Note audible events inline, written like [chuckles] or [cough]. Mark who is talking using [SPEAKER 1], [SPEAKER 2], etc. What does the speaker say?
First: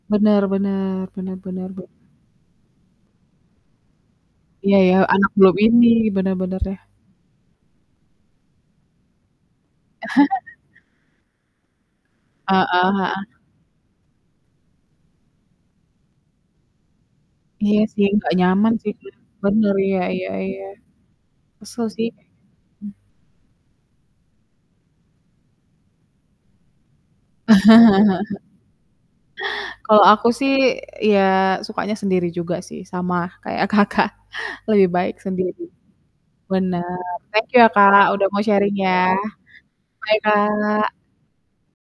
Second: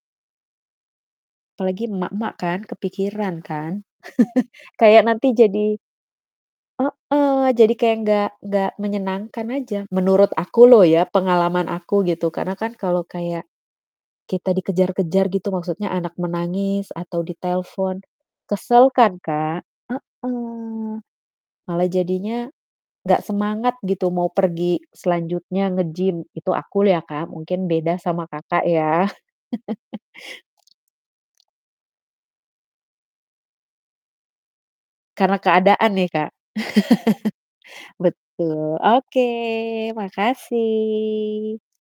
[SPEAKER 1] Benar benar, benar benar be
[SPEAKER 2] Apalagi emak-emak kan kepikiran kan [chuckles]
[SPEAKER 1] Iya ya
[SPEAKER 2] kayak nanti
[SPEAKER 1] anak belum
[SPEAKER 2] jadi
[SPEAKER 1] ini benar benar ya.
[SPEAKER 2] Heeh, jadi kayak nggak nggak menyenangkan aja. Menurut
[SPEAKER 1] [laughs]
[SPEAKER 2] aku lho ya, pengalaman aku gitu karena
[SPEAKER 1] Heeh
[SPEAKER 2] kan kalau
[SPEAKER 1] heeh.
[SPEAKER 2] kayak kita dikejar-kejar gitu maksudnya anak menangis atau
[SPEAKER 1] Iya
[SPEAKER 2] ditelepon
[SPEAKER 1] sih nggak nyaman
[SPEAKER 2] kesel
[SPEAKER 1] sih,
[SPEAKER 2] kan,
[SPEAKER 1] bener
[SPEAKER 2] Kak.
[SPEAKER 1] bener iya iya iya.
[SPEAKER 2] Heeh,
[SPEAKER 1] Kesel
[SPEAKER 2] malah
[SPEAKER 1] sih,
[SPEAKER 2] jadinya
[SPEAKER 1] hmm.
[SPEAKER 2] gak semangat gitu mau pergi selanjutnya nge-gym itu aku ya, Kak, mungkin beda sama,
[SPEAKER 1] [chuckles]
[SPEAKER 2] Kakak, ya. [laughs]
[SPEAKER 1] Kalau aku sih ya sukanya sendiri juga sih sama kayak, Kakak, lebih baik
[SPEAKER 2] Karena
[SPEAKER 1] sendiri
[SPEAKER 2] keadaan ya, Kak?
[SPEAKER 1] bener, thank you ya,
[SPEAKER 2] [laughs]
[SPEAKER 1] Kak, udah mau sharing
[SPEAKER 2] Betul,
[SPEAKER 1] ya,
[SPEAKER 2] oke
[SPEAKER 1] bye, Kak.
[SPEAKER 2] makasih.